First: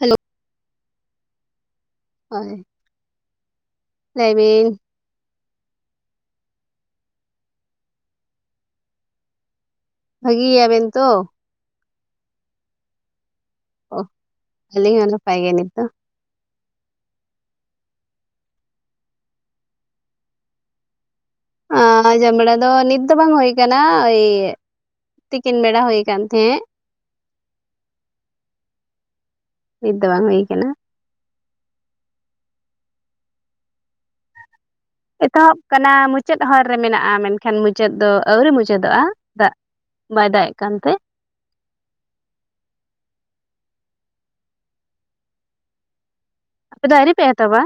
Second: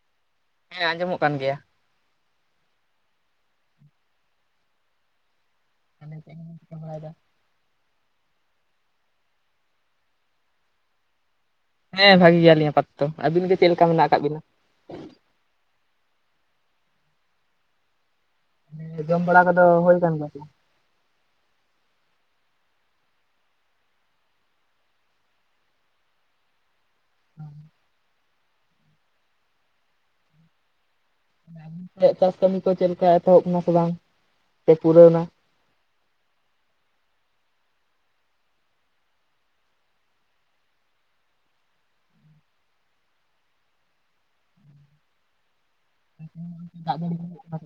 Hello ᱦᱮᱸ ᱟᱸᱡᱚᱢᱚᱜ ᱠᱟᱱ ᱜᱮᱭᱟ᱾ ᱦᱳᱭ ᱞᱟᱹᱭ ᱵᱤᱱ᱾ ᱟᱵᱤᱱ ᱪᱮᱜ ᱠᱚᱵᱤᱱ ᱪᱤᱠᱟᱹ ᱵᱟᱲᱟᱭ ᱫᱟ? ᱵᱷᱟᱹᱜᱤ ᱜᱮᱭᱟᱵᱤᱱ ᱛᱚ? ᱦᱮᱸ ᱵᱷᱟᱹᱜᱤ ᱜᱮᱭᱟᱞᱤᱧ ᱟᱯᱟᱛᱛᱚ, ᱟᱹᱵᱤᱱ ᱜᱮ ᱪᱮᱜ ᱞᱮᱠᱟ ᱢᱮᱱᱟᱜ ᱠᱟᱜ ᱵᱤᱱᱟ? ᱟᱞᱤᱧ ᱦᱚᱸ ᱱᱟᱯᱟᱭᱜᱮ ᱱᱤᱛ ᱫᱚ᱾ ᱡᱚᱢ ᱵᱟᱲᱟ ᱠᱚᱫᱚ ᱦᱳᱭ ᱠᱟᱱ ᱜᱮᱭᱟ ᱥᱮ ᱵᱟᱝ? ᱟᱸ ᱡᱚᱢᱵᱟᱲᱟ ᱫᱚ ᱱᱤᱛ ᱫᱚ ᱵᱟᱝ ᱦᱳᱭ ᱠᱟᱱᱟ ᱳᱭ ᱛᱤᱠᱤᱱ ᱵᱮᱲᱟ ᱦᱳᱭ ᱠᱟᱱ ᱛᱮᱦᱮᱸᱜ᱾ ᱦᱮᱸ ᱱᱤᱛ ᱫᱚ ᱵᱟᱝ ᱦᱩᱭ ᱠᱟᱱᱟ᱾ ᱟᱵᱤᱱ ᱥᱮᱜ ᱪᱟᱥ ᱠᱟᱹᱢᱤ ᱠᱚ ᱪᱮᱜ ᱞᱮᱠᱟ ᱮᱛᱚᱦᱚᱵ ᱠᱟᱱᱟ ᱥᱮ ᱵᱟᱝ? ᱥᱮ ᱯᱩᱨᱟᱹᱣ ᱛᱚᱦᱚᱵ ᱠᱟᱱᱟ ᱢᱩᱪᱟᱹᱫ ᱦᱚᱨ ᱨᱮ ᱢᱮᱱᱟᱜᱼᱟ ᱢᱮᱱᱠᱷᱟᱱ ᱢᱩᱪᱟᱹᱫ ᱫᱚ ᱟᱹᱣᱨᱤ ᱢᱩᱪᱟᱹᱫᱚᱜᱼᱟ ᱫᱟᱜ ᱵᱟᱭ ᱫᱟᱜᱼᱮᱜ ᱠᱟᱱᱛᱮ᱾ [inaudible] ᱟᱯᱮ ᱫᱚ ᱫᱟᱜ ᱟᱹᱣᱨᱤ ᱡᱟᱹᱲᱤ ᱯᱮ ᱮᱛᱚᱦᱚᱵᱟ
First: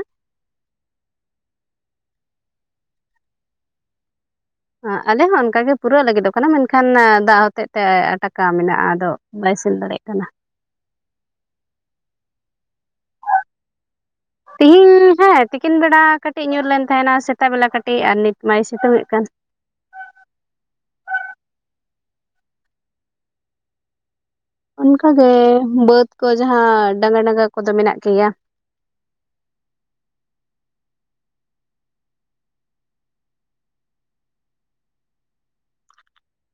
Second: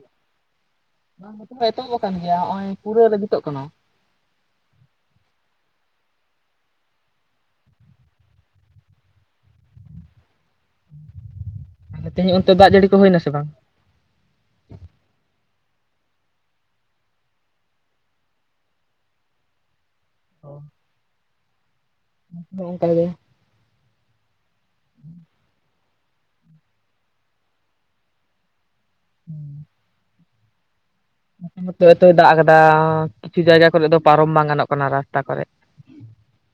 ᱵᱟᱝ [inaudible] ᱮᱛᱚᱦᱚᱵ ᱟᱠᱟᱱ ᱜᱮᱭᱟ ᱦᱚᱸᱜᱼᱚᱭ ᱯᱩᱨᱟᱹ ᱞᱟᱹᱵᱤᱛᱚᱜ ᱠᱟᱱᱟ᱾ [unintelligible] ᱟᱸ ᱟᱞᱮ ᱦᱚᱸ ᱚᱱᱠᱟᱜᱮ ᱯᱩᱨᱟᱹᱜ ᱞᱟᱹᱜᱤᱫᱚᱜ ᱠᱟᱱᱟ ᱢᱮᱱᱠᱷᱟᱱ ᱫᱟᱜ ᱦᱚᱛᱮᱜ ᱛᱮ ᱟᱴᱟᱠᱟ ᱢᱮᱱᱟᱜᱼᱟ ᱟᱫᱚ ᱵᱟᱭ ᱥᱮᱱ ᱫᱟᱲᱮᱜ ᱠᱟᱱᱟ᱾ ᱛᱮᱦᱮᱧ ᱚᱱᱛᱮ ᱫᱟᱜ ᱡᱟᱹᱲᱤ ᱠᱚ ᱦᱩᱭᱱᱟ ᱥᱮ ᱵᱟᱝ? ᱛᱤᱦᱤᱧ ᱦᱮᱸ ᱛᱤᱠᱤᱱ ᱵᱮᱲᱟ ᱠᱟᱹᱴᱤᱡ ᱧᱩᱨ ᱞᱮᱱ ᱛᱟᱦᱮᱱᱟ ᱥᱮᱛᱟᱜ ᱵᱮᱞᱟ ᱠᱟᱹᱴᱤᱡ ᱟᱨ ᱱᱤᱛ ᱢᱟᱭ ᱥᱤᱛᱩᱝᱮᱜ ᱠᱟᱱ᱾ ᱚ [inaudible] ᱚᱝᱠᱟ ᱜᱮ᱾ ᱚᱱᱠᱟᱜᱮ ᱵᱟᱹᱫᱽ ᱠᱚ ᱡᱟᱸᱦᱟ ᱰᱟᱸᱜᱟ ᱰᱟᱸᱜᱟ ᱠᱚᱫᱚ ᱢᱮᱱᱟᱜ ᱜᱮᱭᱟ᱾ ᱦᱩᱸ ᱱᱚᱛᱮ [unintelligible] ᱫᱟᱜ ᱠᱟᱫᱟ ᱠᱤᱪᱷᱩ ᱡᱟᱭᱜᱟ ᱠᱚᱨᱮᱜ ᱫᱚ ᱯᱟᱨᱚᱢ ᱵᱟᱝ ᱜᱟᱱᱚᱜ ᱠᱟᱱᱟ ᱨᱟᱥᱛᱟ ᱠᱚᱨᱮᱜ᱾ [inaudible]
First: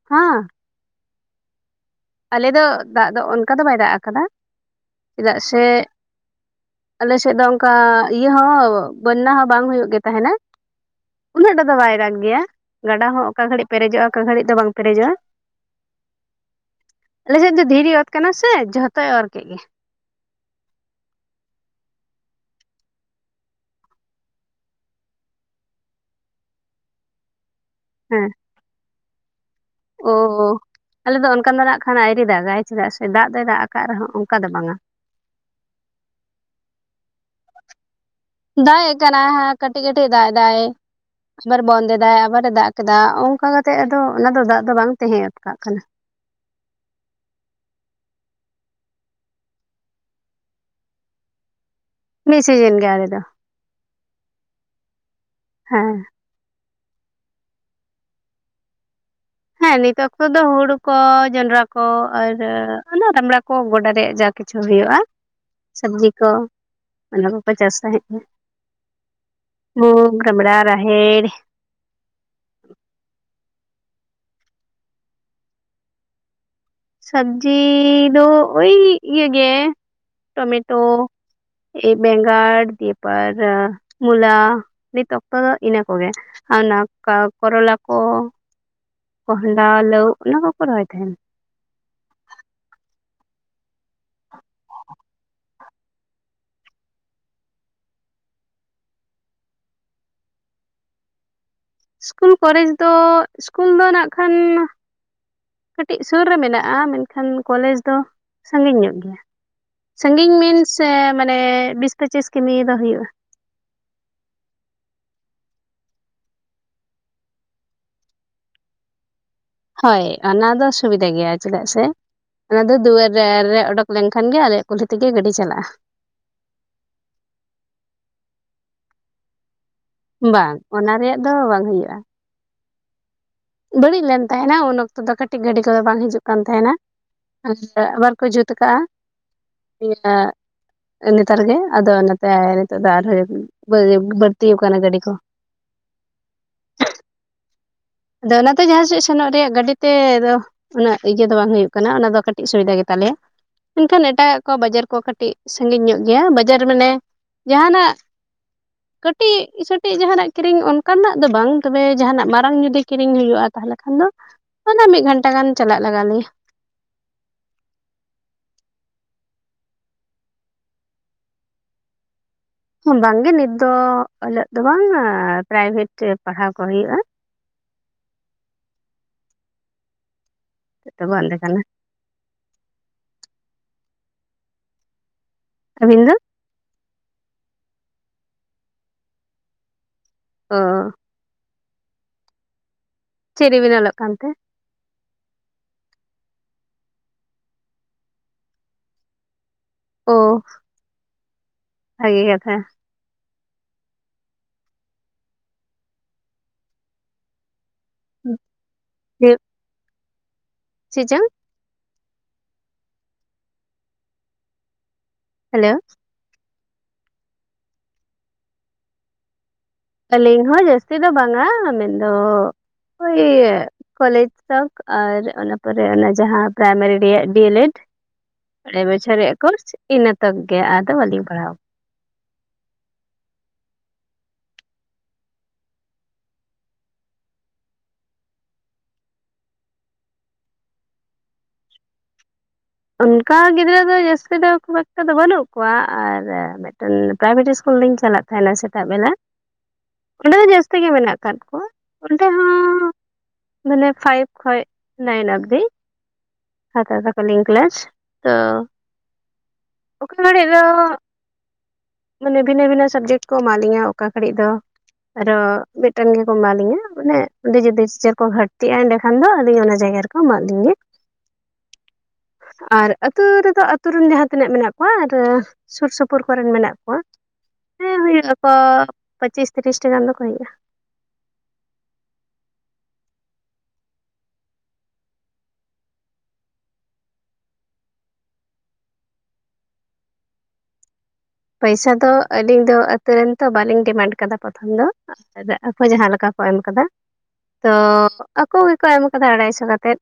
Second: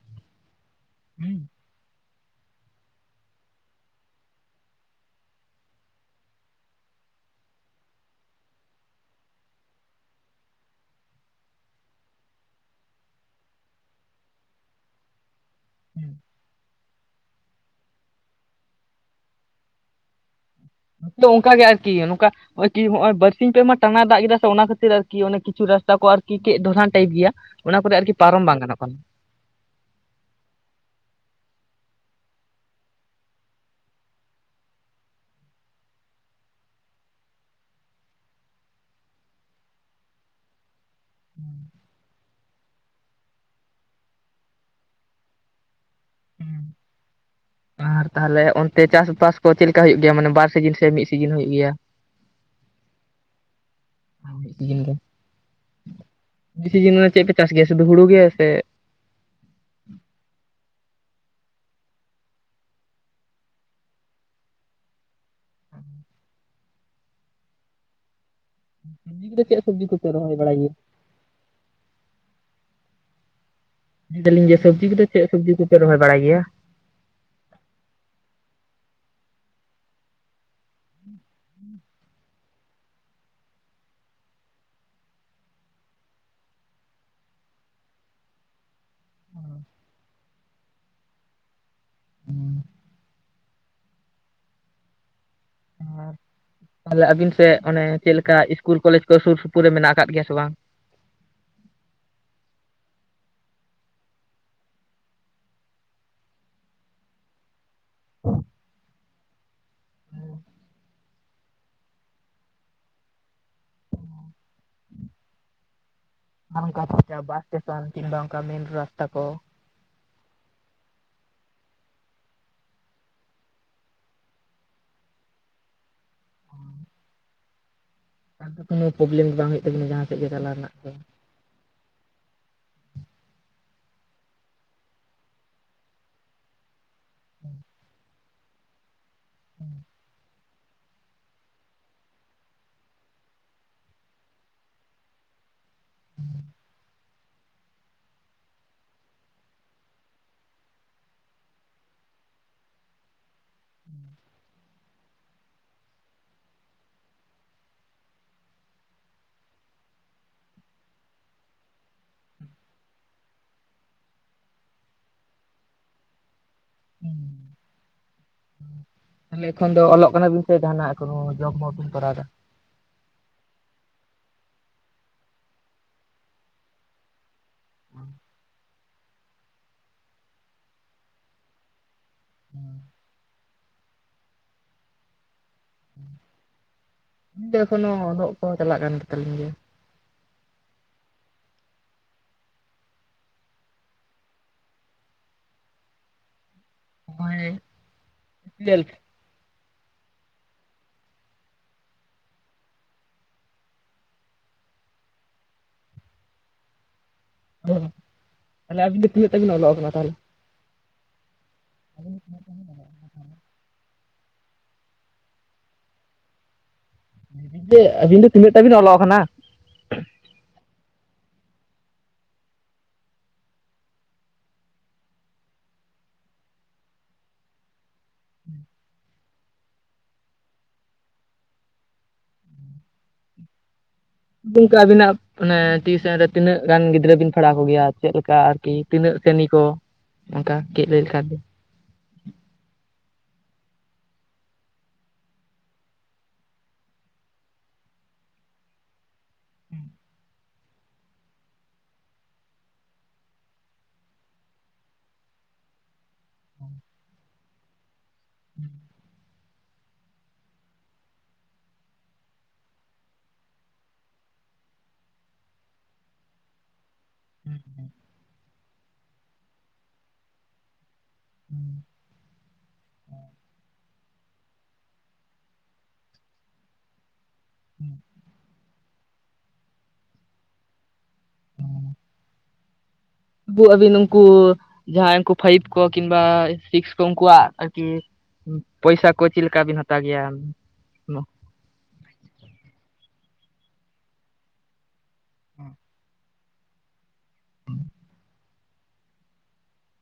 ᱦᱟᱸ ᱦᱩᱸ ᱟᱞᱮ ᱫᱚ ᱫᱟᱜ ᱫᱚ ᱚᱱᱠᱟ ᱫᱚ ᱵᱟᱭ ᱫᱟᱜ ᱟᱠᱟᱫᱟ ᱪᱮᱫᱟᱜ ᱥᱮ ᱟᱞᱮᱥᱮᱜ ᱫᱚ ᱚᱝᱠᱟ ᱤᱭᱟᱹ ᱦᱚᱸ ᱵᱚᱱᱱᱟ ᱦᱚᱸ ᱵᱟᱝ ᱦᱩᱭᱩᱜ ᱜᱮ ᱛᱟᱦᱮᱱᱟ᱾ ᱩᱱᱟᱹᱜ ᱴᱟ ᱫᱚ ᱵᱟᱭ ᱫᱟᱜᱽ ᱜᱮᱭᱟ ᱜᱟᱰᱟ ᱦᱚᱸ ᱚᱠᱟ ᱜᱷᱟᱹᱲᱤᱡ ᱯᱮᱨᱮᱡᱚᱜᱼᱟ ᱚᱠᱟ ᱜᱷᱟᱹᱲᱤᱡ ᱫᱚ ᱵᱟᱝ ᱯᱮᱨᱮᱡᱚᱜᱼᱟ᱾ ᱦᱩᱸ ᱟᱞᱮᱥᱮᱜ ᱫᱚ ᱫᱷᱤᱨᱤ ᱚᱛ ᱠᱟᱱᱟ ᱥᱮ ᱡᱷᱚᱛᱚᱭ ᱚᱨ ᱠᱮᱜ ᱜᱮ᱾ ᱱᱚᱛᱮ ᱚᱝᱠᱟ ᱜᱮ ᱟᱨᱠᱤ ᱱᱚᱠᱟ ᱱᱚᱜᱼᱚᱭ ᱠᱤ ᱦᱚᱸᱜᱼᱚᱭ ᱵᱟᱨᱥᱤᱧ ᱯᱮ ᱢᱟ ᱴᱟᱱᱟᱭ ᱫᱟᱜ ᱠᱮᱫᱟᱥᱮ ᱚᱱᱟ ᱠᱷᱟᱹᱛᱤᱨ ᱟᱨᱠᱤ ᱚᱱᱮ ᱠᱤᱪᱷᱩ ᱨᱟᱥᱛᱟ ᱠᱚ ᱟᱨᱠᱤ ᱠᱮᱜ ᱫᱷᱚᱨᱟᱱ ᱴᱟᱭᱤᱯ ᱜᱮᱭᱟ᱾ ᱚᱱᱟ ᱠᱚᱨᱮ ᱟᱨᱠᱤ ᱦᱮᱸ ᱯᱟᱨᱚᱢ ᱵᱟᱝ ᱜᱟᱱᱚᱜ ᱠᱟᱱᱟ᱾ ᱳ ᱟᱞᱮᱫᱚ ᱚᱱᱠᱟ ᱫᱚ ᱱᱟᱜ ᱠᱷᱟᱱ ᱟᱭᱨᱤ ᱫᱟᱜᱟᱭ ᱪᱮᱫᱟᱜ ᱥᱮ ᱫᱟᱜ ᱫᱚᱭ ᱫᱟᱜ ᱠᱟᱜ ᱨᱮᱦᱚᱸ ᱚᱝᱠᱟ ᱫᱚ ᱵᱟᱝᱟ᱾ ᱫᱟᱜᱼᱮᱜ ᱠᱟᱱᱟᱭ ᱦᱟ ᱠᱟᱹᱴᱤᱡ ᱠᱟᱹᱴᱤᱡ ᱫᱟᱜ ᱮᱫᱟᱭ ᱟᱵᱟᱨ ᱵᱚᱱᱫ ᱮᱫᱟᱭ ᱟᱵᱟᱨᱮ ᱫᱟᱜ ᱠᱮᱫᱟ ᱚᱝᱡᱟ ᱠᱟᱛᱮᱜ ᱟᱫᱚ ᱚᱱᱟ ᱫᱚ ᱫᱟᱜ ᱫᱚ ᱵᱟᱝ ᱛᱮᱸᱦᱮ ᱟᱴᱠᱟᱜ ᱠᱟᱱᱟ᱾ ᱟᱨ ᱛᱟᱦᱞᱮ ᱚᱱᱛᱮ ᱪᱟᱥᱵᱟᱥ ᱠᱚ ᱪᱮᱜ ᱞᱮᱠᱟ ᱦᱩᱭᱩᱜ ᱜᱮᱭᱟ ᱢᱟᱱᱮ ᱵᱟᱨ ᱥᱤᱡᱤᱱ ᱥᱮ ᱢᱤᱜ ᱥᱤᱡᱤᱱ ᱦᱩᱭᱩᱜ ᱜᱮᱭᱟ? [unintelligible] ᱥᱤᱡᱤᱱ ᱜᱮ ᱟᱞᱮ ᱫᱚ᱾ ᱟ ᱢᱤᱜ ᱥᱤᱡᱤᱱ ᱜᱮ᱾ ᱦᱮᱸ [unintelligible] ᱪᱮᱜ ᱯᱮ ᱪᱟᱥ ᱜᱮᱭᱟ ᱥᱩᱫᱩ ᱦᱩᱲᱩ ᱜᱮ ᱥᱮ ᱦᱮᱸ ᱱᱤᱛ ᱚᱠᱛᱚ ᱫᱚ ᱦᱩᱲᱩ ᱠᱚ ᱡᱚᱱᱰᱨᱟ ᱠᱚ ᱟᱨ ᱚᱱᱟ ᱨᱟᱢᱲᱟ ᱠᱚ ᱜᱚᱰᱟ ᱨᱮᱭᱟᱜ ᱡᱟᱠ ᱠᱤᱪᱷᱩ ᱦᱩᱭᱩᱜ-ᱟ, ᱥᱚᱵᱽᱡᱤ ᱠᱚ ᱚᱱᱟ ᱠᱚᱠᱚ ᱪᱟᱥ ᱛᱟᱸᱦᱮᱜ-ᱟ᱾ ᱥᱚᱵᱽᱡᱤ ᱠᱚᱫᱚ ᱪᱮᱫ ᱥᱚᱵᱽᱡᱤ ᱠᱚᱯᱮ ᱢᱩᱜ ᱨᱚᱦᱚᱭ ᱵᱟᱲᱟᱭ ᱨᱟᱢᱲᱟ ᱜᱮᱭᱟ ᱨᱟᱦᱮᱲ᱾ ᱞᱟᱹᱭ ᱫᱟᱹᱞᱤᱧ ᱡᱮ ᱥᱚᱵᱽᱡᱤ ᱠᱚᱫᱚ, ᱪᱮᱫ ᱥᱚᱵᱽᱡᱤ ᱠᱚᱯᱮ ᱨᱚᱦᱚᱭ ᱵᱟᱲᱟᱭ ᱜᱮᱭᱟ? ᱥᱚᱵᱽᱡᱤ ᱫᱚ ᱳᱭ ᱤᱭᱟᱹ ᱜᱮ ᱴᱚᱢᱮ ᱴᱳ ᱮᱭ ᱵᱮᱸᱜᱟᱲ ᱫᱤ ᱯᱟᱨ ᱢᱩᱞᱟ ᱱᱤᱛ ᱚᱠᱛᱚ ᱫᱚ ᱤᱱᱟᱹ ᱠᱚᱜᱮ᱾ ᱟᱨ ᱚᱱᱟ ᱠᱚᱨᱚᱞᱟ ᱠᱚ ᱠᱚᱦᱚᱰᱟ ᱞᱟᱹᱣ ᱚᱱᱟ ᱠᱚᱠᱚ ᱨᱚᱦᱚᱭ ᱛᱟᱦᱮᱱ᱾ ᱛᱟᱦᱚᱞᱮ ᱟᱵᱤᱱ ᱥᱮᱱ ᱚᱱᱮ ᱪᱮᱜ ᱞᱮᱠᱟ ᱤᱥᱠᱩᱞ ᱠᱚᱞᱮᱡᱽ ᱠᱚ ᱥᱩᱨ ᱥᱩᱯᱩᱨ ᱨᱮ ᱢᱮᱱᱟᱜ ᱟᱠᱟᱜ ᱜᱮᱭᱟ ᱥᱮ ᱵᱟᱝ? ᱤᱥᱠᱩᱞ ᱠᱚᱞᱮᱡᱽ ᱫᱚ ᱥᱠᱩᱞ ᱫᱚ ᱱᱟᱜ ᱠᱷᱟᱱ ᱠᱟᱹᱴᱤᱡ ᱥᱩᱨ ᱨᱮ ᱢᱮᱱᱟᱜ-ᱟ, ᱢᱮᱱᱠᱷᱟᱱ ᱠᱚᱞᱮᱡᱽ ᱛᱚ ᱥᱟᱺᱜᱤᱧ ᱧᱚᱜ ᱜᱮᱭᱟ ᱥᱟᱺᱜᱤᱧ ᱢᱤᱱᱥ ᱥᱮ ᱢᱟᱱᱮ ᱵᱤᱥ ᱯᱚᱪᱤᱥ ᱠᱤᱢᱤ ᱫᱚ ᱦᱩᱭᱩᱜ-ᱟ᱾ ᱟᱨ ᱚᱱᱠᱟ ᱵᱟᱥ ᱥᱴᱮᱥᱚᱱ ᱠᱤᱝᱵᱟ ᱚᱱᱠᱟ ᱢᱮᱱ ᱨᱟᱥᱛᱟ ᱠᱚ ᱦᱳᱭ, ᱚᱱᱟ ᱫᱚ ᱥᱩᱵᱤᱫᱟ ᱜᱮᱭᱟ, ᱪᱮᱫᱟᱜ ᱥᱮ ᱚᱱᱟ ᱫᱚ ᱫᱩᱣᱟᱹᱨ ᱨᱮ ᱨᱮ ᱚᱰᱚᱠ ᱞᱮᱱᱠᱷᱟᱱ ᱜᱮ ᱟᱞᱮᱭᱟᱜ ᱠᱩᱞᱦᱤ ᱛᱮᱜᱮ ᱜᱟᱹᱰᱤ ᱪᱟᱞᱟᱜ-ᱟ᱾ [inaudible] ᱟᱫᱚ ᱛᱟᱞᱮ ᱯᱚᱵᱞᱮᱢ ᱵᱟᱝ ᱦᱩᱭᱩᱜ ᱛᱟᱵᱤᱱᱟ ᱡᱟᱦᱟᱸᱱᱟᱜ ᱾ ᱵᱟᱝ ᱚᱱᱟ ᱨᱮᱭᱟᱜ ᱫᱚ ᱵᱟᱝ ᱦᱩᱭᱩᱜ-ᱟ᱾ ᱵᱟᱹᱲᱤᱡ ᱞᱮᱱ ᱛᱟᱦᱮᱱᱟ, ᱩᱱ ᱚᱠᱛᱚ ᱫᱚ ᱠᱟᱹᱴᱤᱡ ᱜᱟᱰᱤ ᱠᱚᱫᱚ ᱵᱟᱝ ᱦᱤᱡᱩᱜ ᱠᱟᱱ ᱛᱟᱦᱮᱱᱟ ᱟᱨ ᱟᱵᱟᱨ ᱠᱚ ᱡᱩᱛ ᱠᱟᱜ-ᱟ, ᱢᱤᱫᱡᱚᱠᱷᱟᱜ᱾ ᱱᱮᱛᱟᱨ ᱜᱮ ᱟᱫᱚ ᱚᱱᱟᱛᱮ ᱱᱤᱛᱚᱜ ᱫᱚ ᱟᱨᱦᱚ ᱵᱟᱹᱭ ᱵᱟᱹᱲᱛᱤ ᱟᱠᱟᱱᱟ ᱜᱟᱹᱰᱤ ᱠᱚ᱾ [inaudible] ᱟᱫᱚ ᱚᱱᱟᱛᱮ ᱡᱟᱦᱟ ᱥᱮᱫ ᱥᱮᱱᱚᱜ ᱨᱮᱭᱟᱜ ᱜᱟᱰᱤ ᱛᱮ ᱫᱚ᱾ ᱩᱱᱟᱹᱜ ᱤᱭᱟᱹ ᱫᱚ ᱵᱟᱝ ᱦᱩᱭᱩᱜ ᱠᱟᱱᱟ ᱚᱱᱟ ᱫᱚ ᱠᱟᱴᱤᱡ ᱥᱩᱵᱤᱫᱟ ᱜᱮᱛᱟ ᱞᱮᱭᱟ ᱢᱮᱱ ᱠᱷᱟᱱ ᱮᱴᱟᱜᱟᱜ ᱠᱚ ᱵᱟᱡᱟᱨ ᱠᱚ ᱠᱟᱴᱤᱡ ᱥᱟᱹᱜᱤᱧ ᱧᱚᱜ ᱜᱮᱭᱟ ᱵᱟᱡᱟᱨ ᱢᱟᱱᱮ ᱡᱟᱦᱟᱱᱟᱜ ᱠᱟᱹᱴᱤᱡ ᱥᱟᱹᱴᱤᱡ ᱡᱟᱦᱟᱱᱟᱜ ᱠᱤᱨᱤᱧ ᱚᱱᱠᱟᱱᱟᱜ ᱫᱚ ᱵᱟᱝ ᱛᱚᱵᱮ ᱡᱟᱦᱟᱱᱟᱜ ᱢᱟᱨᱟᱝ ᱡᱩᱫᱤ ᱠᱤᱨᱤᱧ ᱦᱩᱭᱩᱜ-ᱟ ᱛᱟᱦᱚᱞᱮ ᱠᱷᱟᱱ ᱫᱚ ᱢᱱᱟᱮ ᱢᱤᱫ ᱜᱷᱟᱱᱴᱟ ᱜᱟᱱ ᱪᱟᱞᱟᱜ ᱞᱟᱜᱟᱣ ᱞᱮᱭᱟ᱾ [inaudible] ᱛᱟᱦᱞᱮ ᱮᱠᱷᱚᱱ ᱫᱚ ᱚᱞᱚᱜ ᱠᱟᱱᱟᱵᱤᱱ ᱥᱮ ᱡᱟᱦᱟᱱᱟᱜ ᱠᱳᱱᱳ ᱡᱚᱵ ᱢᱚᱵ ᱵᱤᱱ ᱠᱚᱨᱟᱣ ᱮᱫᱟ? ᱵᱟᱝᱜᱮ ᱱᱤᱛ ᱫᱚ ᱚᱞᱚᱜ ᱫᱚ ᱵᱟᱝ ᱮ ᱯᱨᱟᱭᱵᱷᱮᱴ ᱨᱮ ᱯᱟᱲᱦᱟᱣ ᱠᱚ ᱦᱩᱭᱩᱜ-ᱟ᱾ ᱡᱚᱛᱚ ᱵᱚᱱᱫ ᱞᱮᱠᱟᱱᱟ᱾ ᱦᱩᱸ᱾ ᱟᱵᱤᱱ ᱫᱚ? ᱤᱧ ᱫᱚ ᱮᱠᱷᱚᱱᱳ ᱚᱞᱚᱜ ᱠᱚᱦᱚ ᱪᱟᱞᱟᱜ ᱠᱟᱱ ᱜᱮᱛᱟᱞᱤᱧ ᱜᱮᱭᱟ᱾ ᱚᱻ᱾ ᱪᱤᱜ ᱨᱤᱵᱤᱱ ᱚᱞᱚᱜ ᱠᱟᱱ ᱛᱮ? ᱢᱚᱭ ᱴᱩᱭᱮᱞᱯᱷ᱾ ᱳ᱾ ᱵᱷᱟᱜᱮ ᱠᱟᱛᱷᱟ᱾ ᱛᱟᱦᱚᱞᱮ ᱟᱵᱤᱱ ᱫᱚ ᱛᱤᱱᱟᱹᱜ ᱴᱟ ᱵᱤᱱ ᱚᱞᱚᱜ ᱠᱟᱱᱟ ᱛᱟᱦᱟᱞᱮ? ᱪᱮᱜ ᱪᱚᱝ? ᱛᱤᱱᱟᱹᱜ ᱴᱟ ᱵᱤᱱ ᱚᱞᱚᱜ ᱠᱟᱱᱟ ᱛᱟᱦᱟᱞᱮ? ᱦᱮᱞᱳ? ᱫᱟᱹᱭ ᱟᱵᱤᱱ ᱫᱚ ᱛᱤᱱᱟᱹᱜ ᱴᱟ ᱵᱤᱱ ᱚᱞᱚᱜ ᱠᱟᱱᱟ? ᱟᱞᱤᱧ ᱦᱚ ᱡᱟᱹᱥᱛᱤ ᱫᱚ ᱵᱟᱝᱟ ᱢᱮᱱᱫᱚ ᱳᱭ ᱠᱚᱞᱮᱡᱽ ᱛᱚᱠ ᱟᱨ ᱚᱱᱟ ᱯᱚᱨᱮ ᱚᱱᱟ ᱡᱟᱦᱟ ᱯᱨᱟᱭᱢᱟᱨᱤ ᱨᱮᱭᱟᱜ ᱰᱤᱭᱮᱞᱮᱵ ᱢᱚᱬᱮ ᱵᱚᱪᱷᱚᱨ ᱨᱮᱭᱟᱜ ᱠᱳᱨᱥ ᱤᱱᱟᱹᱛᱚᱠ ᱜᱮ ᱟᱫᱚ ᱵᱟᱞᱤᱧ ᱯᱟᱲᱦᱟᱣ ᱵᱩᱝᱠᱤ ᱟᱵᱤᱱᱟᱜ ᱚᱱᱮ ᱴᱤᱣᱩᱥᱮᱱ ᱨᱮ ᱛᱤᱱᱟᱹᱜ ᱜᱟᱱ ᱜᱤᱫᱽᱨᱟᱹ ᱵᱤᱱ ᱯᱟᱲᱦᱟᱣ ᱠᱚᱜᱮᱭᱟ ᱪᱮᱫᱞᱮᱠᱟ ᱟᱨᱠᱤ ᱛᱤᱱᱟᱹᱜ ᱥᱮᱨᱱᱤ ᱠᱚ ᱚᱱᱠᱟ ᱜᱮᱡ ᱞᱟᱹᱭ ᱞᱮᱠᱷᱟᱱ ᱫᱚ ᱚᱱᱠᱟ ᱜᱤᱫᱽᱨᱟᱹ ᱫᱚ ᱡᱟᱹᱥᱛᱤ ᱫᱚ ᱠᱷᱩᱵᱽ ᱮᱠᱴᱟ ᱫᱚ ᱵᱟᱹᱱᱩᱜ ᱠᱚᱣᱟ ᱟᱨ ᱢᱤᱫᱴᱮᱱ ᱯᱨᱟᱭᱵᱷᱮᱴ ᱤᱥᱠᱩᱞ ᱞᱤᱧ ᱪᱟᱞᱟᱜ ᱛᱟᱦᱮᱱᱟ ᱥᱮᱛᱟᱜ ᱵᱮᱞᱟ ᱚᱸᱰᱮ ᱫᱚ ᱡᱟᱥ ᱛᱤ ᱜᱮ ᱢᱮᱱᱟᱜ ᱠᱟᱫ ᱠᱚᱣᱟ ᱚᱸᱰᱮ ᱦᱚᱸ ᱢᱟᱱᱮ ᱯᱷᱟᱭᱤᱵ ᱠᱷᱚᱡ ᱱᱟᱭᱤᱱ ᱚᱵᱫᱤ ᱦᱟᱛᱟᱣ ᱛᱟᱠᱚᱣᱟᱞᱤᱧ ᱠᱞᱟᱥ ᱛᱚ ᱚᱠᱟ ᱜᱷᱟᱹᱲᱤᱡ ᱫᱚ ᱢᱟᱱᱮ ᱵᱷᱤᱱᱟᱹ ᱵᱷᱤᱱᱟᱹ ᱥᱟᱵᱡᱮᱠᱴ ᱠᱚ ᱮᱢᱟ ᱞᱤᱧᱟ ᱚᱠᱟ ᱜᱷᱟᱹᱲᱤᱡ ᱫᱚ ᱟᱨᱚ ᱢᱤᱫᱴᱮᱱ ᱜᱮᱠᱚ ᱮᱢᱟ ᱞᱤᱧᱟᱹ ᱢᱟᱱᱮ ᱚᱸᱰᱮ ᱡᱩᱫᱤ ᱴᱤᱪᱟᱨ ᱠᱚ ᱜᱷᱟᱹᱴᱛᱤᱜᱼᱟ ᱮᱸᱰᱮ ᱠᱷᱟᱱ ᱫᱚ ᱟᱞᱤᱧ ᱚᱱᱟ ᱡᱟᱭᱜᱟ ᱨᱮᱠᱚ ᱮᱢᱟᱜ ᱞᱤᱧ ᱜᱮ [inaudible] ᱟᱨ ᱟᱹᱛᱩ ᱨᱮᱫᱚ ᱟᱹᱛᱩ ᱨᱮᱱ ᱡᱟᱦᱟ ᱛᱤᱱᱟᱹᱜ ᱢᱮᱱᱟᱜ ᱠᱚᱣᱟ ᱟᱨ ᱥᱩᱨ ᱥᱩᱯᱩᱨ ᱠᱚᱨᱮᱱ ᱢᱮᱱᱟᱜ ᱠᱚᱣᱟ ᱦᱮ ᱦᱩᱭᱩᱜ ᱟᱠᱚ ᱯᱚᱪᱤᱥ ᱛᱤᱨᱤᱥ ᱴᱤ ᱜᱟᱱ ᱫᱚᱠᱚ ᱦᱩᱭᱩᱜᱼᱟ᱾ ᱵᱳ ᱟᱹᱵᱤᱱ ᱩᱱᱠᱩ ᱡᱟᱦᱟᱸᱭ ᱩᱱᱠᱩ ᱯᱷᱟᱭᱤᱵ ᱠᱚ ᱠᱤᱢᱵᱟ ᱥᱤᱠᱥ ᱠᱚ ᱩᱱᱠᱩᱣᱟᱜ ᱟᱨᱠᱤ ᱯᱚᱭᱥᱟ ᱠᱚ ᱪᱮᱫ ᱞᱮᱠᱟ ᱵᱤᱱ ᱦᱟᱛᱟᱣ ᱜᱮᱭᱟ ᱯᱚᱭᱥᱟ ᱫᱚ ᱟᱹᱞᱤᱧ ᱫᱚ ᱟᱛᱩ ᱨᱮᱱ ᱛᱚ ᱵᱟᱞᱤᱧ ᱰᱤᱢᱟᱱᱰ ᱠᱟᱫᱟ ᱯᱚᱛᱷᱚᱢ ᱫᱚ ᱟᱠᱚ ᱡᱟᱦᱟ ᱞᱮᱠᱟ ᱠᱚ ᱮᱢ ᱠᱟᱫᱟ ᱛᱚ ᱟᱠ ᱠᱩ ᱜᱮᱠᱚ ᱮᱢ ᱠᱟᱫᱟ ᱟᱲᱟᱭ ᱥᱚ ᱠᱟᱛᱮᱫ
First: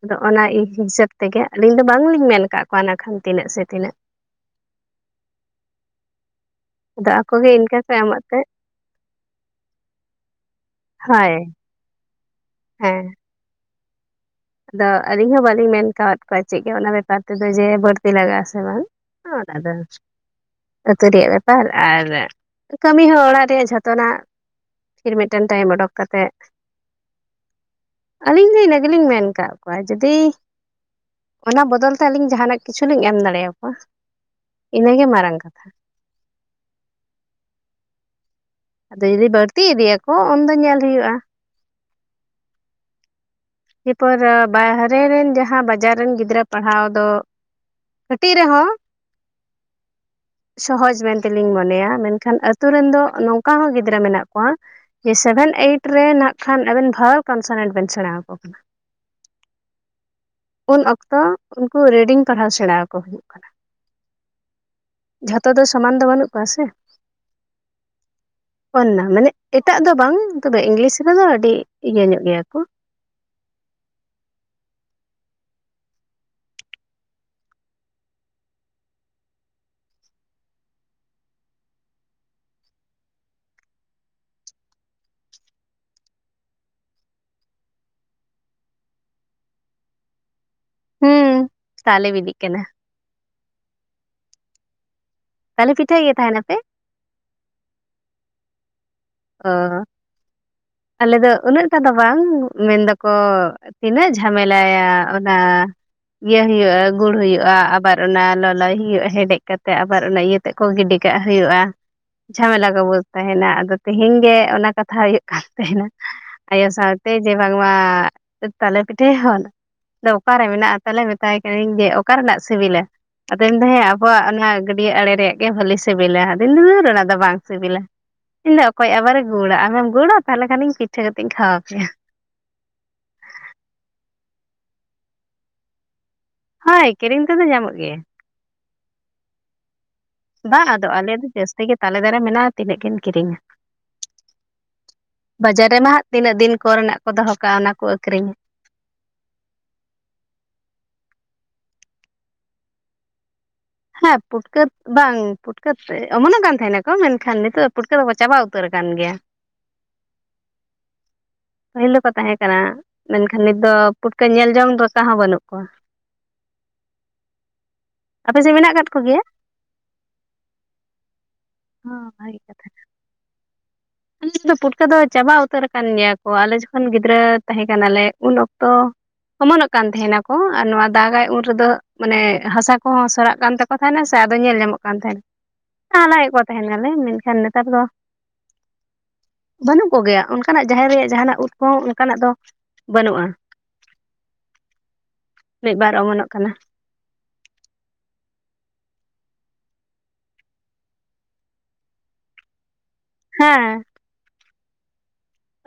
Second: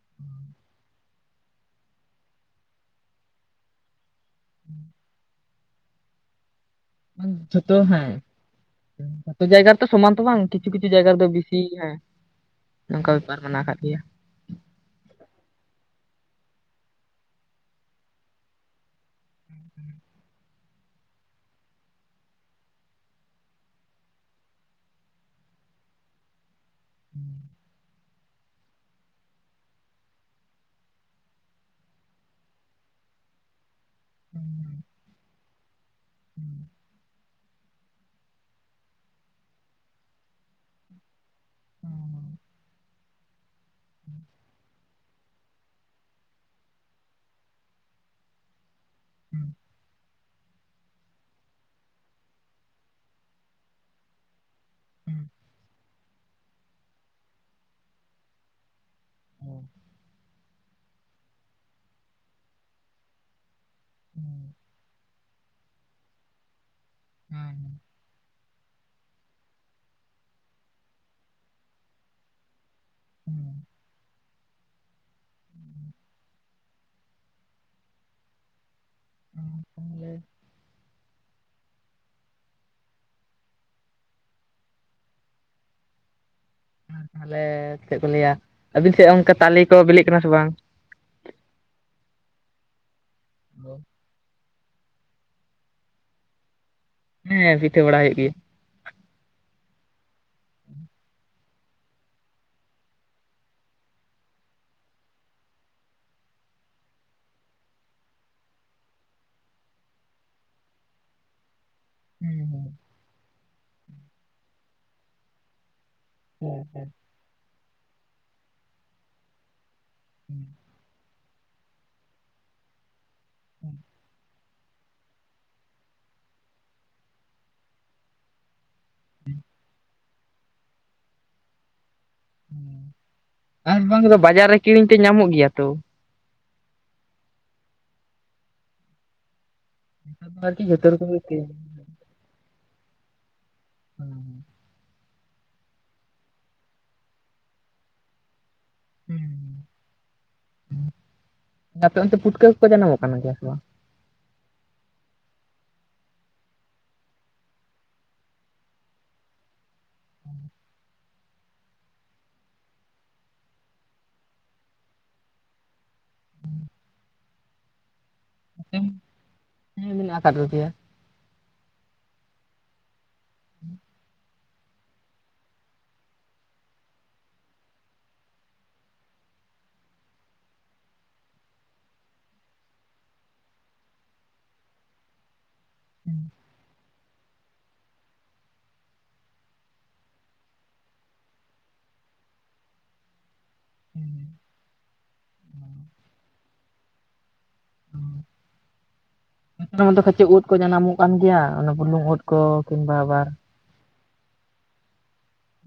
ᱟᱫᱚ ᱚᱱᱟ ᱤᱧ ᱦᱤᱥᱟᱹᱵᱽᱼᱼ ᱛᱮᱜᱮ ᱟᱹᱞᱤᱧ ᱫᱚ ᱵᱟᱝᱞᱤᱧ ᱢᱮᱱ ᱠᱟᱜ ᱠᱚᱣᱟ ᱱᱟᱠᱷᱟᱱ ᱛᱤᱱᱟᱹᱜ ᱥᱮ ᱛᱤᱱᱟᱹᱜ᱾ [inaudible] ᱟᱫᱚ ᱟᱫᱽ ᱟᱠᱚᱜᱮ ᱡᱚᱛᱚ ᱤᱱᱠᱟᱹ ᱠᱚ ᱦᱮᱸ ᱮᱢᱚᱜ ᱛᱮ ᱡᱚᱛᱚ ᱡᱟᱭᱜᱟ ᱨᱮᱛᱚ ᱥᱚᱢᱟᱱ ᱛᱚ ᱵᱟᱝ ᱠᱤ ᱼᱼ ᱠᱤᱪᱷᱩ ᱠᱤᱪᱷᱩ ᱡᱟᱭᱜᱟ ᱨᱮᱫᱚ ᱦᱳᱭ ᱵᱤᱥᱤ ᱦᱮᱸ ᱦᱮᱸ ᱱᱚᱝᱠᱟ ᱵᱮᱯᱟᱨ ᱢᱮᱱᱟᱜ ᱠᱟᱜ ᱜᱮᱭᱟ ᱾ ᱟᱫᱚ ᱟᱹᱞᱤᱧ ᱦᱚᱸ ᱵᱟᱹᱞᱤᱧ ᱢᱮᱱ ᱠᱟᱣᱟᱫ ᱠᱚᱣᱟ ᱪᱮᱜ ᱜᱮ ᱚᱱᱟ ᱵᱮᱯᱟᱨ ᱛᱮᱫᱚ ᱡᱮ ᱵᱟᱹᱲᱛᱤ ᱞᱟᱜᱟᱜ-ᱟ ᱥᱮ ᱵᱟᱝ᱾ ᱚᱸᱫᱽ ᱟᱫᱚᱼᱼ ᱟᱹᱛᱩ ᱨᱮᱭᱟᱜ ᱵᱮᱯᱟᱨ ᱟᱨ ᱠᱟᱹᱢᱤ ᱦᱚᱸ ᱚᱲᱟᱜ ᱨᱮᱭᱟᱜ ᱡᱷᱚᱛᱚ ᱱᱟᱜᱼᱼ ᱯᱷᱤᱨ ᱢᱤᱫᱴᱮᱱ ᱴᱟᱭᱤᱢ ᱚᱰᱚᱠ ᱠᱟᱛᱮᱜ᱾ [inaudible] ᱟᱹᱞᱤᱧ ᱫᱚ ᱤᱱᱟᱹ ᱜᱮᱞᱤᱧ ᱢᱮᱱᱼᱼ ᱠᱟᱜ ᱠᱚᱣᱟ ᱡᱩᱫᱤ ᱚᱱᱟ ᱵᱚᱫᱚᱞ ᱛᱮ ᱟᱹᱞᱤᱧ ᱡᱟᱦᱟᱸ ᱱᱟᱜ ᱠᱤᱪᱷᱩ ᱞᱤᱧ ᱮᱢ ᱫᱟᱲᱮᱭᱟᱠᱚᱣᱟ᱾ ᱤᱱᱟᱹ ᱜᱮ ᱢᱟᱨᱟᱝ ᱠᱟᱛᱷᱟ᱾ [inaudible] ᱟᱫᱚ ᱡᱩᱫᱤ ᱵᱟᱹᱲᱛᱤ ᱤᱫᱤ ᱭᱟᱠᱚ ᱩᱱᱫᱚ ᱧᱮᱞ ᱦᱩᱭᱩᱜ-ᱟ᱾ ᱦᱚᱸ ᱦᱚᱸ᱾ ᱤᱭᱟᱹ ᱯᱚᱨ ᱵᱟᱦᱨᱮ ᱨᱮᱱ ᱡᱟᱦᱟᱸ ᱵᱟᱡᱟᱨ ᱨᱮᱱ ᱜᱤᱫᱽᱨᱟᱹᱼᱼ ᱯᱟᱲᱦᱟᱣ ᱫᱚ ᱠᱟᱹᱴᱤᱡ ᱨᱮᱦᱚᱸᱼᱼ ᱥᱚᱦᱚᱡᱽ ᱢᱮᱱ ᱛᱮᱞᱤᱧ ᱢᱚᱱᱮᱭᱟ ᱢᱮᱱᱠᱷᱟᱱ ᱟᱹᱛᱩ ᱨᱮᱱ ᱫᱚ ᱱᱚᱝᱠᱟ ᱦᱚᱸ ᱜᱤᱫᱽᱨᱟᱹ ᱢᱮᱱᱟᱜ ᱠᱚᱣᱟ᱾ ᱡᱮ ᱥᱮᱵᱷᱮᱱ ᱮᱭᱤᱴ ᱨᱮᱱ ᱱᱟᱜ ᱠᱷᱟᱱ ᱟᱵᱮᱱ ᱵᱷᱟᱣᱮᱞ ᱠᱚᱱᱥᱮᱱᱮᱱᱴ ᱵᱮᱱ ᱥᱮᱬᱟ ᱣᱟᱠᱚ ᱠᱟᱱᱟ᱾ ᱩᱱ ᱚᱠᱛᱚ ᱩᱱᱠᱩ ᱨᱮᱰᱤᱝ ᱯᱟᱲᱦᱟᱣ ᱥᱮᱬᱟ ᱣᱟᱠᱚ ᱦᱩᱭᱩᱜ ᱠᱟᱱᱟ᱾ ᱦᱮᱸ᱾ ᱡᱷᱚᱛᱚ ᱫᱚ ᱥᱚᱢᱟᱱ ᱫᱚ ᱵᱟᱱᱩᱜ ᱠᱚᱣᱟ ᱥᱮ᱾ ᱦᱩᱸ ᱦᱩᱸ᱾ ᱚᱱᱟ ᱢᱟᱱᱮ ᱮᱴᱟᱜ ᱫᱚ ᱵᱟᱝ, ᱛᱚᱵᱮ ᱤᱝᱜᱞᱤᱥ ᱨᱮᱫᱚ ᱟᱹᱰᱤ ᱤᱭᱟᱹ ᱧᱚᱜ ᱜᱮᱭᱟ ᱠᱚ᱾ ᱟᱨ ᱛᱟᱦᱚᱞᱮ ᱪᱮᱜ ᱠᱚ ᱞᱟᱹᱭᱟ, ᱟᱹᱵᱤᱱ ᱥᱮᱜ ᱚᱱᱠᱟ ᱛᱟᱞᱤ‌ ᱠᱚ ᱵᱮᱞᱮᱜ ᱠᱟᱱᱟ ᱥᱮ ᱵᱟᱝ? ᱦᱩᱸ ᱛᱟᱞᱮ ᱵᱮᱞᱤᱜ ᱠᱟᱱᱟ᱾ [unintelligible] ᱛᱟᱞᱮ ᱯᱤᱴᱷᱟᱹᱭ ᱜᱮ ᱛᱟᱦᱮᱱᱟ ᱯᱮ? ᱦᱮᱸ ᱯᱤᱴᱷᱟᱹ ᱵᱟᱲᱟ ᱦᱩᱭᱩᱜ ᱜᱮᱭᱟ᱾ ᱚᱻ᱾ ᱟᱞᱮ ᱫᱚ ᱩᱱᱟᱹᱜ ᱴᱟ ᱫᱚ ᱵᱟᱝ ᱢᱮᱱ ᱫᱟᱠᱚᱼᱼ ᱛᱤᱱᱟᱹᱜ ᱡᱷᱟᱢᱮᱞᱟ ᱭᱟ ᱚᱱᱟ᱾ ᱤᱭᱟᱹ ᱦᱩᱭᱩᱜ-ᱟ᱾ ᱜᱩᱲ ᱦᱩᱭᱩᱜ-ᱟ᱾ ᱟᱵᱟᱨ ᱚᱱᱟ ᱞᱚᱞᱚᱭ ᱦᱩᱭᱩᱜ-ᱟ᱾ ᱦᱮᱰᱮᱡ ᱠᱟᱛᱮᱜ ᱟᱵᱟᱨ ᱚᱱᱟ ᱤᱭᱟᱹᱼᱼ ᱛᱮᱜ ᱠᱚ ᱜᱤᱰᱤ ᱠᱟᱜ ᱦᱩᱭᱩᱜ-ᱟ᱾ ᱡᱷᱟᱢᱮᱞᱟ ᱠᱚ ᱵᱩᱡᱽ ᱛᱟᱦᱮᱱᱟ᱾ ᱟᱫᱚ ᱛᱤᱦᱤᱧ ᱜᱮ ᱚᱱᱟ ᱠᱟᱛᱷᱟ ᱦᱩᱭᱩᱜ ᱠᱟᱱ ᱛᱮᱦᱮᱱᱟ᱾ ᱟᱭᱳ ᱥᱟᱶᱛᱮ ᱡᱮ ᱵᱟᱝ ᱢᱟ, ᱛᱟᱞᱮ ᱯᱤᱴᱷᱟᱹᱭᱟ ᱵᱚᱱ ᱫᱚ ᱚᱠᱟ ᱨᱮ ᱢᱮᱱᱟᱜ-ᱟ᱾ ᱛᱟᱦᱚᱞᱮ ᱢᱮᱛᱟᱭ ᱠᱟᱹᱱᱟᱹᱧ, ᱡᱮ ᱚᱠᱟ ᱨᱮᱱᱟᱜ ᱥᱤᱵᱤᱞᱟ ᱟᱫᱚᱭ ᱢᱮᱱ ᱫᱟ ᱦᱮᱸ ᱟᱵᱚᱣᱟᱜ ᱚᱱᱟᱼᱼ ᱜᱟᱹᱰᱭᱟᱹ ᱟᱲᱮ ᱨᱮᱭᱟᱜ ᱜᱮ ᱵᱷᱟᱹᱞᱤ ᱥᱤᱵᱤᱞᱟ, ᱟᱫᱩᱧᱱ ᱫᱷᱩᱨ ᱚᱱᱟ ᱫᱚ ᱵᱟᱝ ᱥᱤᱵᱤᱞᱟ᱾ ᱤᱧ ᱫᱚ ᱚᱠᱚᱭ ᱟᱵᱟᱨᱮ ᱜᱩᱲᱟ, ᱟᱢᱮᱢ ᱜᱩᱲᱟ ᱛᱟᱦᱚᱞᱮ ᱠᱷᱟᱱᱤᱧ ᱯᱤᱴᱷᱟᱹ ᱠᱟᱛᱮᱜ ᱤᱧ ᱠᱷᱟᱣᱟᱣ ᱯᱮᱭᱟ᱾ ᱟᱨ ᱵᱟᱝ ᱫᱚ ᱵᱟᱡᱟᱨ ᱨᱮ ᱠᱤᱨᱤᱧ ᱛᱮ ᱧᱟᱢᱚᱜ ᱜᱮᱭᱟ ᱛᱚ᱾ ᱦᱚᱭ ᱠᱤᱨᱤᱧ ᱛᱮᱫᱚ ᱧᱟᱢᱚᱜ ᱜᱮᱭᱟ᱾ ᱵᱟ ᱟᱨᱠᱤ ᱡᱚᱛᱚ ᱟᱫᱚ, ᱨᱚᱠᱚᱢ ᱟᱞᱮ ᱜᱮ ᱫᱚ ᱠᱤᱨᱤᱧ ᱡᱟᱹᱥᱛᱤ ᱜᱮ ᱛᱟᱞᱮ ᱫᱟᱨᱮ ᱢᱮᱱᱟᱜ-ᱟ᱾ ᱛᱤᱱᱟᱹᱜ ᱠᱤᱱ ᱠᱤᱨᱤᱝ-ᱟ᱾ ᱦᱩᱸ ᱦᱩᱸ᱾ ᱵᱟᱡᱟᱨ ᱨᱮᱢᱟ ᱦᱟᱸᱜ ᱛᱤᱱᱟᱹᱜ ᱫᱤᱱ ᱠᱚᱨᱮ ᱱᱟᱜ ᱠᱚ ᱫᱚᱦᱚ ᱠᱟᱜ-ᱟ᱾ ᱚᱱᱟ ᱠᱚ ᱟᱹᱠᱨᱤᱧᱟ᱾ ᱦᱩᱸ ᱦᱩᱸ ᱦᱩᱸ ᱟᱯᱮ ᱚᱱᱛᱮ ᱯᱩᱴᱠᱟᱹ ᱠᱚᱠᱚ ᱡᱟᱱᱟᱢᱚᱜ ᱠᱟᱱᱟ ᱜᱮᱭᱟ ᱥᱮ ᱵᱟᱝ? ᱦᱮᱸ ᱯᱩᱴᱠᱟᱹ ᱵᱟᱝ ᱯᱩᱴᱠᱟᱹ ᱛᱮ‌ᱜ ᱚᱢᱚᱱᱚᱜ ᱠᱟᱱ ᱛᱟᱦᱮᱱᱟ ᱠᱚ, ᱢᱮᱱᱠᱷᱟᱱ ᱱᱤᱛᱚᱜ ᱫᱚ ᱯᱩᱴᱠᱟᱹ ᱫᱚ ᱪᱟᱵᱟᱣ ᱩᱛᱟᱹᱨ ᱠᱟᱱ ᱜᱮᱭᱟ᱾ [inaudible] ᱯᱟᱹᱦᱤᱞ ᱫᱚ ᱠᱚ ᱛᱟᱦᱮᱸ ᱠᱟᱱᱟ᱾ ᱢᱮᱱᱠᱷᱟᱱ ᱱᱤᱛ ᱫᱚ ᱯᱩᱴᱠᱟᱹ ᱧᱮᱞ ᱡᱚᱝ ᱞᱮᱠᱟ ᱦᱚᱸ ᱵᱟᱹᱱᱩᱜ ᱠᱚᱣᱟ᱾ ᱯᱮ ᱥᱮ ᱢᱮᱱᱟᱜ ᱠᱟᱫ ᱦᱮᱸ ᱠᱚᱜᱮᱭᱟ ᱢᱮᱱᱟᱜ ᱟᱠᱟᱫ ᱠᱚᱜᱮᱭᱟ ᱚᱻ ᱵᱷᱟᱜᱤ ᱠᱟᱛᱷᱟ ᱠᱟᱱ᱾ [inaudible] [inaudible] ᱯᱩᱴᱠᱟᱹ ᱫᱚ ᱪᱟᱵᱟ ᱩᱛᱟᱹᱨ ᱟᱠᱟᱱ ᱜᱮᱭᱟ ᱠᱚ, ᱟᱞᱮ ᱡᱚᱠᱷᱚᱱ ᱜᱤᱫᱽᱨᱟᱹ ᱛᱟᱦᱮᱸ ᱠᱟᱱᱟᱞᱮ ᱩᱱ ᱚᱠᱛᱚ᱾ ᱚᱢᱚᱱᱚᱜ ᱠᱟᱱ ᱛᱟᱦᱮᱸᱱᱟ ᱠᱚ, ᱟᱨ ᱱᱚᱣᱟ ᱫᱟᱜᱟᱭ ᱩᱱ ᱨᱮ ᱫᱚ ᱢᱟᱱᱮ ᱦᱟᱥᱟ ᱠᱚᱦᱚᱸ ᱥᱚᱨᱟᱜ ᱠᱟᱱ ᱛᱟ [unintelligible] ᱛᱷᱟᱭᱱᱟ ᱥᱮ ᱟᱫᱚ ᱧᱮᱞ ᱧᱟᱢᱚᱜ ᱠᱟᱱ ᱛᱟᱦᱮᱸᱱ᱾ [inaudible] ᱦᱟ ᱞᱟᱭᱮᱫ ᱠᱚ ᱛᱟᱦᱮᱱ ᱠᱟᱱᱟᱞᱮ ᱢᱮᱱᱠᱷᱟᱱ ᱱᱮᱛᱟᱨ ᱫᱚ᱾ ᱵᱟᱹᱱᱩᱜ ᱠᱚᱜᱮᱭᱟ ᱚᱱᱠᱟᱱᱟᱜ ᱡᱟᱦᱮᱨ ᱨᱮᱭᱟᱜ ᱡᱟᱦᱟᱱᱟᱜ ᱩᱫ ᱠᱚᱦᱚᱸ ᱚᱱᱠᱟᱱᱟᱜ ᱫᱚ ᱵᱟᱹᱱᱩᱜᱼᱟ᱾ ᱢᱤᱜ ᱵᱟᱨ ᱚᱢᱚᱱᱚᱜ ᱠᱟᱱᱟ᱾ [unintelligible] [unintelligible] ᱠᱟᱹᱪᱤᱡ ᱩᱫ ᱠᱚ ᱡᱟᱱᱟᱢᱚᱜ ᱠᱟᱱ ᱜᱮᱭᱟ ᱚᱱᱟ ᱵᱩᱞᱩᱝ ᱩᱫ ᱠᱚ, ᱠᱤᱢᱵᱟ ᱵᱟᱨ ᱦᱮᱸ᱾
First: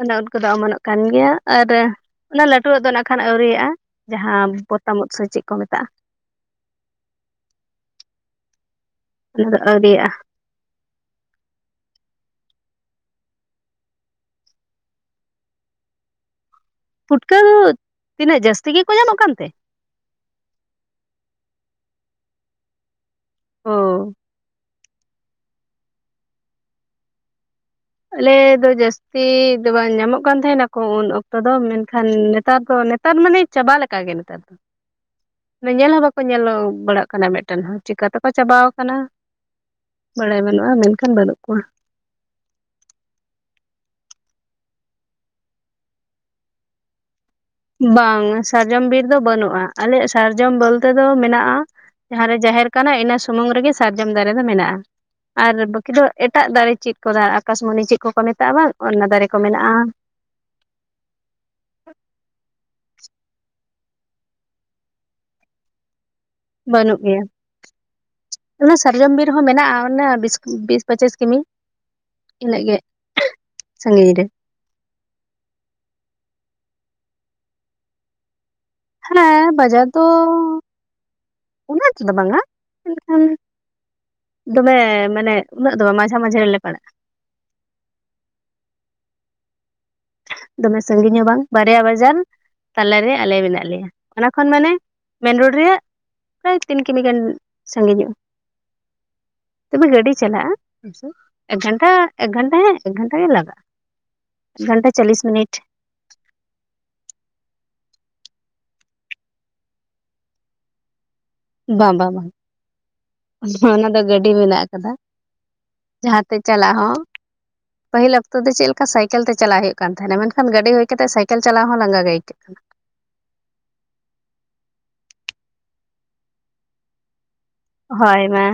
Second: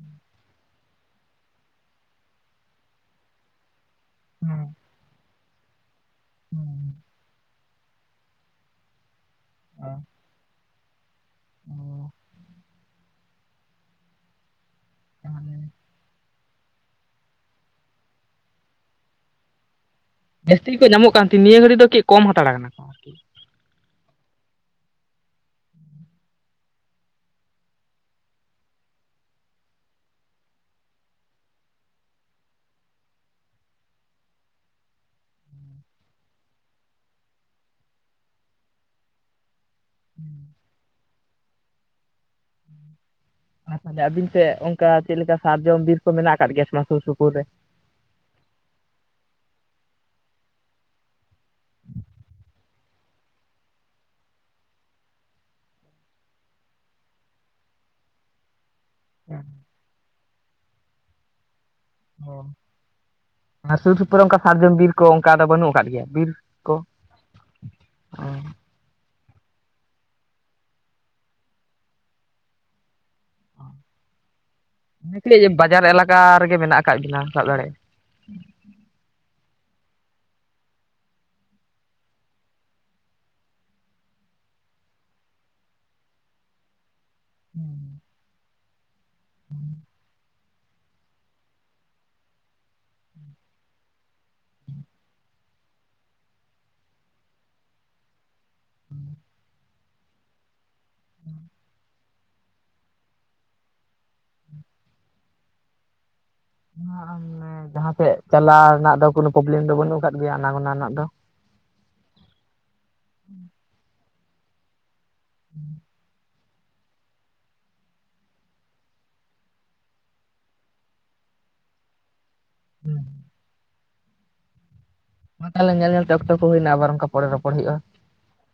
ᱚᱱᱟ ᱩᱫ ᱠᱚ ᱫᱚ ᱚᱢᱚᱱᱚᱜ ᱠᱟᱱ ᱜᱮᱭᱟ᱾ ᱟᱨ ᱚᱱᱟ ᱞᱟᱹᱴᱩᱭᱟᱜ ᱫᱚ ᱱᱟᱜᱠᱷᱟᱱ ᱟᱹᱣᱨᱤᱭᱟᱜᱼᱟ ᱡᱟᱦᱟᱸ [unintelligible] ᱚᱛ ᱦᱩᱸ ᱢᱚᱛᱟᱢ ᱳᱫ ᱥᱮ ᱪᱮᱫ ᱠᱚ ᱢᱮᱛᱟᱜᱼᱟ᱾ [unintelligible] ᱚᱱᱟ ᱫᱚ ᱚ ᱟᱹᱣᱨᱤᱭᱟᱜ-ᱟ᱾ [inaudible] [inaudible] ᱯᱷᱩᱴᱠᱟᱹ ᱫᱩ, ᱛᱤᱱᱟᱹᱜ ᱡᱟᱹᱥᱛᱤ ᱜᱮ ᱠᱚ ᱧᱟᱢᱚᱜ ᱠᱟᱱ ᱛᱮ? ᱡᱟᱹᱥᱛᱤ ᱜᱮ ᱠᱚ ᱧᱟᱢᱚᱜ ᱠᱟᱱ ᱛᱮᱱ ᱱᱤᱭᱟᱹ ᱜᱷᱟᱹᱲᱤᱡ ᱫᱚ [unintelligible] ᱠᱚᱢ ᱦᱟᱛᱟᱲ ᱠᱟᱱᱟ ᱾ [inaudible] ᱟᱞᱮ ᱫᱚ ᱡᱟᱹᱥᱛᱤ ᱫᱚ ᱵᱟᱝ ᱧᱟᱢᱚᱜ ᱠᱟᱱ ᱛᱟᱦᱮᱸ ᱱᱟᱠᱚ ᱩᱱ ᱚᱠᱛᱚ ᱫᱚ᱾ ᱢᱮᱱᱠᱷᱟᱱ ᱱᱮᱛᱟᱨ ᱫᱚ ᱱᱮᱛ ᱛᱟᱨ ᱢᱟᱱᱮ ᱪᱟᱵᱟ ᱞᱮᱠᱟ ᱜᱮ ᱱᱮᱛᱟᱨ ᱫᱚ᱾ ᱧᱮᱞ ᱦᱚᱸ ᱵᱟᱠᱚ ᱧᱮᱞᱚᱜ ᱵᱟᱲᱟᱜ ᱠᱟᱱᱟ ᱢᱤᱜᱴᱮᱱ ᱦᱚᱸ ᱪᱤᱠᱟ ᱛᱮᱠᱚ ᱪᱟᱵᱟᱣ ᱠᱟᱱᱟ᱾ ᱵᱟᱲᱟᱭ ᱵᱟᱹᱱᱩᱜᱼᱟ ᱢᱮᱱᱠᱷᱟᱱ ᱵᱟᱹᱱᱩᱜ ᱠᱚᱣᱟ᱾ [unintelligible] ᱟᱹᱵᱤᱱ ᱥᱮᱫ ᱚᱱᱠᱟ ᱪᱮᱜ ᱞᱮᱠᱟ ᱥᱟᱨᱡᱚᱢ ᱵᱤᱨ ᱠᱚ ᱢᱮᱱᱟᱜ ᱟᱠᱟᱫ ᱜᱮᱭᱟ ᱥᱮ ᱵᱟᱝ ᱥᱩᱨ ᱥᱩᱯᱩᱨ ᱨᱮ? ᱵᱟᱝ ᱥᱟᱨᱡᱚᱢ ᱵᱤᱨ ᱫᱚ ᱵᱟᱹᱱᱩᱜᱼᱟ᱾ ᱟᱞᱮᱭᱟᱜ ᱥᱟᱨᱡᱚᱢ ᱵᱚᱞᱛᱮ ᱫᱚ ᱢᱮᱱᱟᱜᱼᱟ ᱾ ᱡᱟᱦᱟᱸᱨᱮ ᱡᱟᱦᱮᱨ ᱠᱟᱱᱟ ᱤᱱᱟᱹ ᱥᱩᱢᱩᱝ ᱨᱮ ᱜᱮ ᱥᱟᱨᱡᱚᱢ ᱫᱟᱨᱮ ᱫᱚ ᱢᱮᱱᱟᱜᱼᱟ᱾ ᱟᱨ ᱵᱟᱹᱠᱤ ᱫᱚ ᱮᱴᱟᱜ ᱫᱟᱨᱮ ᱪᱮᱜ ᱠᱚ ᱫᱟ ᱟᱠᱟᱥᱢᱚᱱᱤ ᱪᱮᱜ ᱠᱚᱠᱚ ᱢᱮᱛᱟᱜᱼᱟ ᱵᱟᱝ ᱚᱱᱱᱟ ᱫᱟᱨᱮ ᱠᱚ ᱢᱮᱱᱟᱜᱼᱟ᱾ [inaudible] ᱟᱨ ᱥᱩᱨ ᱥᱩᱯᱩᱨ ᱨᱮ ᱚᱱᱠᱟ ᱥᱟᱨᱡᱚᱢ ᱵᱤᱨ ᱠᱚ ᱚᱝᱠᱟ ᱟᱫᱚ ᱵᱟᱹᱱᱩᱜ ᱟᱠᱟᱫ ᱜᱮᱭᱟ ᱵᱤᱨ? ᱠᱚ ᱵᱟᱹᱱᱩᱜ ᱜᱮᱭᱟ᱾ ᱚᱱᱟ ᱥᱟᱨᱡᱚᱢ ᱵᱤᱨ ᱦᱚᱸ ᱢᱮᱱᱟᱜᱼᱟ ᱚᱱᱟ ᱵᱤᱥ ᱵᱤᱥ ᱯᱚᱸᱪᱤᱥ ᱠᱤᱢᱤ᱾ ᱤᱱᱟᱹᱜ ᱜᱮ [unintelligible] ᱥᱟᱺᱜᱤᱧ ᱨᱮ᱾ [unintelligible] ᱵᱟᱡᱟᱨ ᱮᱞᱟᱠᱟ ᱨᱮ ᱜᱮ ᱢᱮᱱᱟᱜ ᱟᱠᱟᱜ ᱜᱤᱱᱟ ᱥᱟᱵ ᱫᱟᱲᱮ ᱾ ᱦᱮᱸ, ᱵᱟᱡᱟᱨ ᱫᱚ ᱩᱱᱟᱹᱜ [unintelligible] ᱵᱟᱝ-ᱟ᱾ ᱢᱮᱱᱠᱷᱟᱱ ᱾ ᱫᱚᱢᱮ ᱢᱟᱱᱮ ᱩᱱᱟᱹᱜ ᱫᱚ ᱵᱟᱝ ᱢᱟᱡᱷᱟ ᱢᱟᱡᱷᱮ ᱨᱮ ᱞᱮ ᱯᱟᱲᱟᱜᱼᱟ᱾ ᱦᱩᱸ, [unintelligible] ᱫᱚᱢᱮ ᱥᱟᱺᱜᱤᱧ ᱦᱚᱸ ᱵᱟᱝ ᱵᱟᱨᱭᱟ ᱵᱟᱡᱟᱨ ᱾ ᱛᱟᱞᱟ ᱨᱮ ᱟᱞᱮ ᱢᱮᱱᱟᱜ ᱞᱮᱭᱟ᱾ ᱚᱱᱟ ᱠᱷᱚᱱ ᱢᱟᱱᱮ ᱢᱮᱱ ᱨᱳᱰ ᱨᱮᱭᱟᱜ ᱯᱨᱟᱭ ᱛᱤᱱ ᱠᱤᱢᱤ ᱜᱟᱱ ᱥᱟᱺᱜᱤᱧᱚᱜᱼᱟ᱾ [inaudible] ᱛᱚᱵᱮ ᱜᱟᱹᱰᱤ ᱪᱟᱞᱟᱜᱼᱟ ᱮᱠ ᱜᱷᱟᱱᱴᱟ ᱮᱠ ᱜᱷᱟᱱᱴᱟ ᱦᱮᱸ ᱮᱠ ᱜᱷᱟᱱᱴᱟ ᱜᱮ ᱞᱟᱜᱟᱜᱼᱟ᱾ ᱜᱷᱟᱱᱴᱟ ᱪᱟᱞᱞᱤᱥ ᱢᱤᱱᱤᱴ ᱾ [inaudible] ᱡᱟᱦᱟᱸ ᱥᱮᱫ ᱪᱟᱞᱟᱣ ᱨᱮᱱᱟᱜ ᱫᱚ ᱠᱳᱱᱳ ᱯᱨᱚᱵᱞᱮᱢ ᱫᱚ ᱵᱟᱹᱱᱩᱜ ᱠᱟᱫ ᱜᱮᱭᱟ [unintelligible] ᱫᱚ ᱾ ᱵᱟᱝ ᱵᱟ ᱵᱟ ᱚᱱᱟ ᱱᱟᱜ ᱫᱚ ᱜᱟᱹᱰᱤ ᱢᱮᱱᱟᱜ ᱟᱠᱟᱫᱟ ᱡᱟᱦᱟᱸ ᱛᱮ ᱪᱟᱞᱟᱜ ᱦᱚᱸ᱾ ᱯᱟᱹᱦᱤᱞ ᱚᱠᱛᱚ ᱫᱚ ᱪᱮᱞᱠᱟ ᱥᱟᱭᱠᱮᱞ ᱛᱮ ᱪᱟᱞᱟᱜ ᱦᱳᱭᱳᱜ ᱠᱟᱱ ᱛᱟᱦᱮᱸᱱᱟ ᱢᱮᱱᱠᱷᱟᱱ ᱜᱟᱹᱰᱤ ᱦᱳᱭ ᱠᱟᱛᱮᱫ ᱥᱟᱭᱠᱮᱞ ᱪᱟᱞᱟᱣ ᱦᱚᱸ ᱞᱟᱸᱜᱟ ᱜᱮ ᱟᱹᱭᱠᱟᱹᱜ ᱾ [inaudible] ᱛᱟᱞᱮ ᱧᱮᱞ ᱧᱮᱞ ᱛᱮ ᱚᱠᱛᱚ ᱠᱚ ᱦᱳᱭᱱᱟ ᱟᱵᱟᱨ ᱚᱱᱠᱟ ᱯᱚᱨᱮ ᱨᱚᱯᱚᱲ ᱦᱳᱭᱳᱜᱼᱟ᱾ ᱦᱳᱭ ᱢᱟ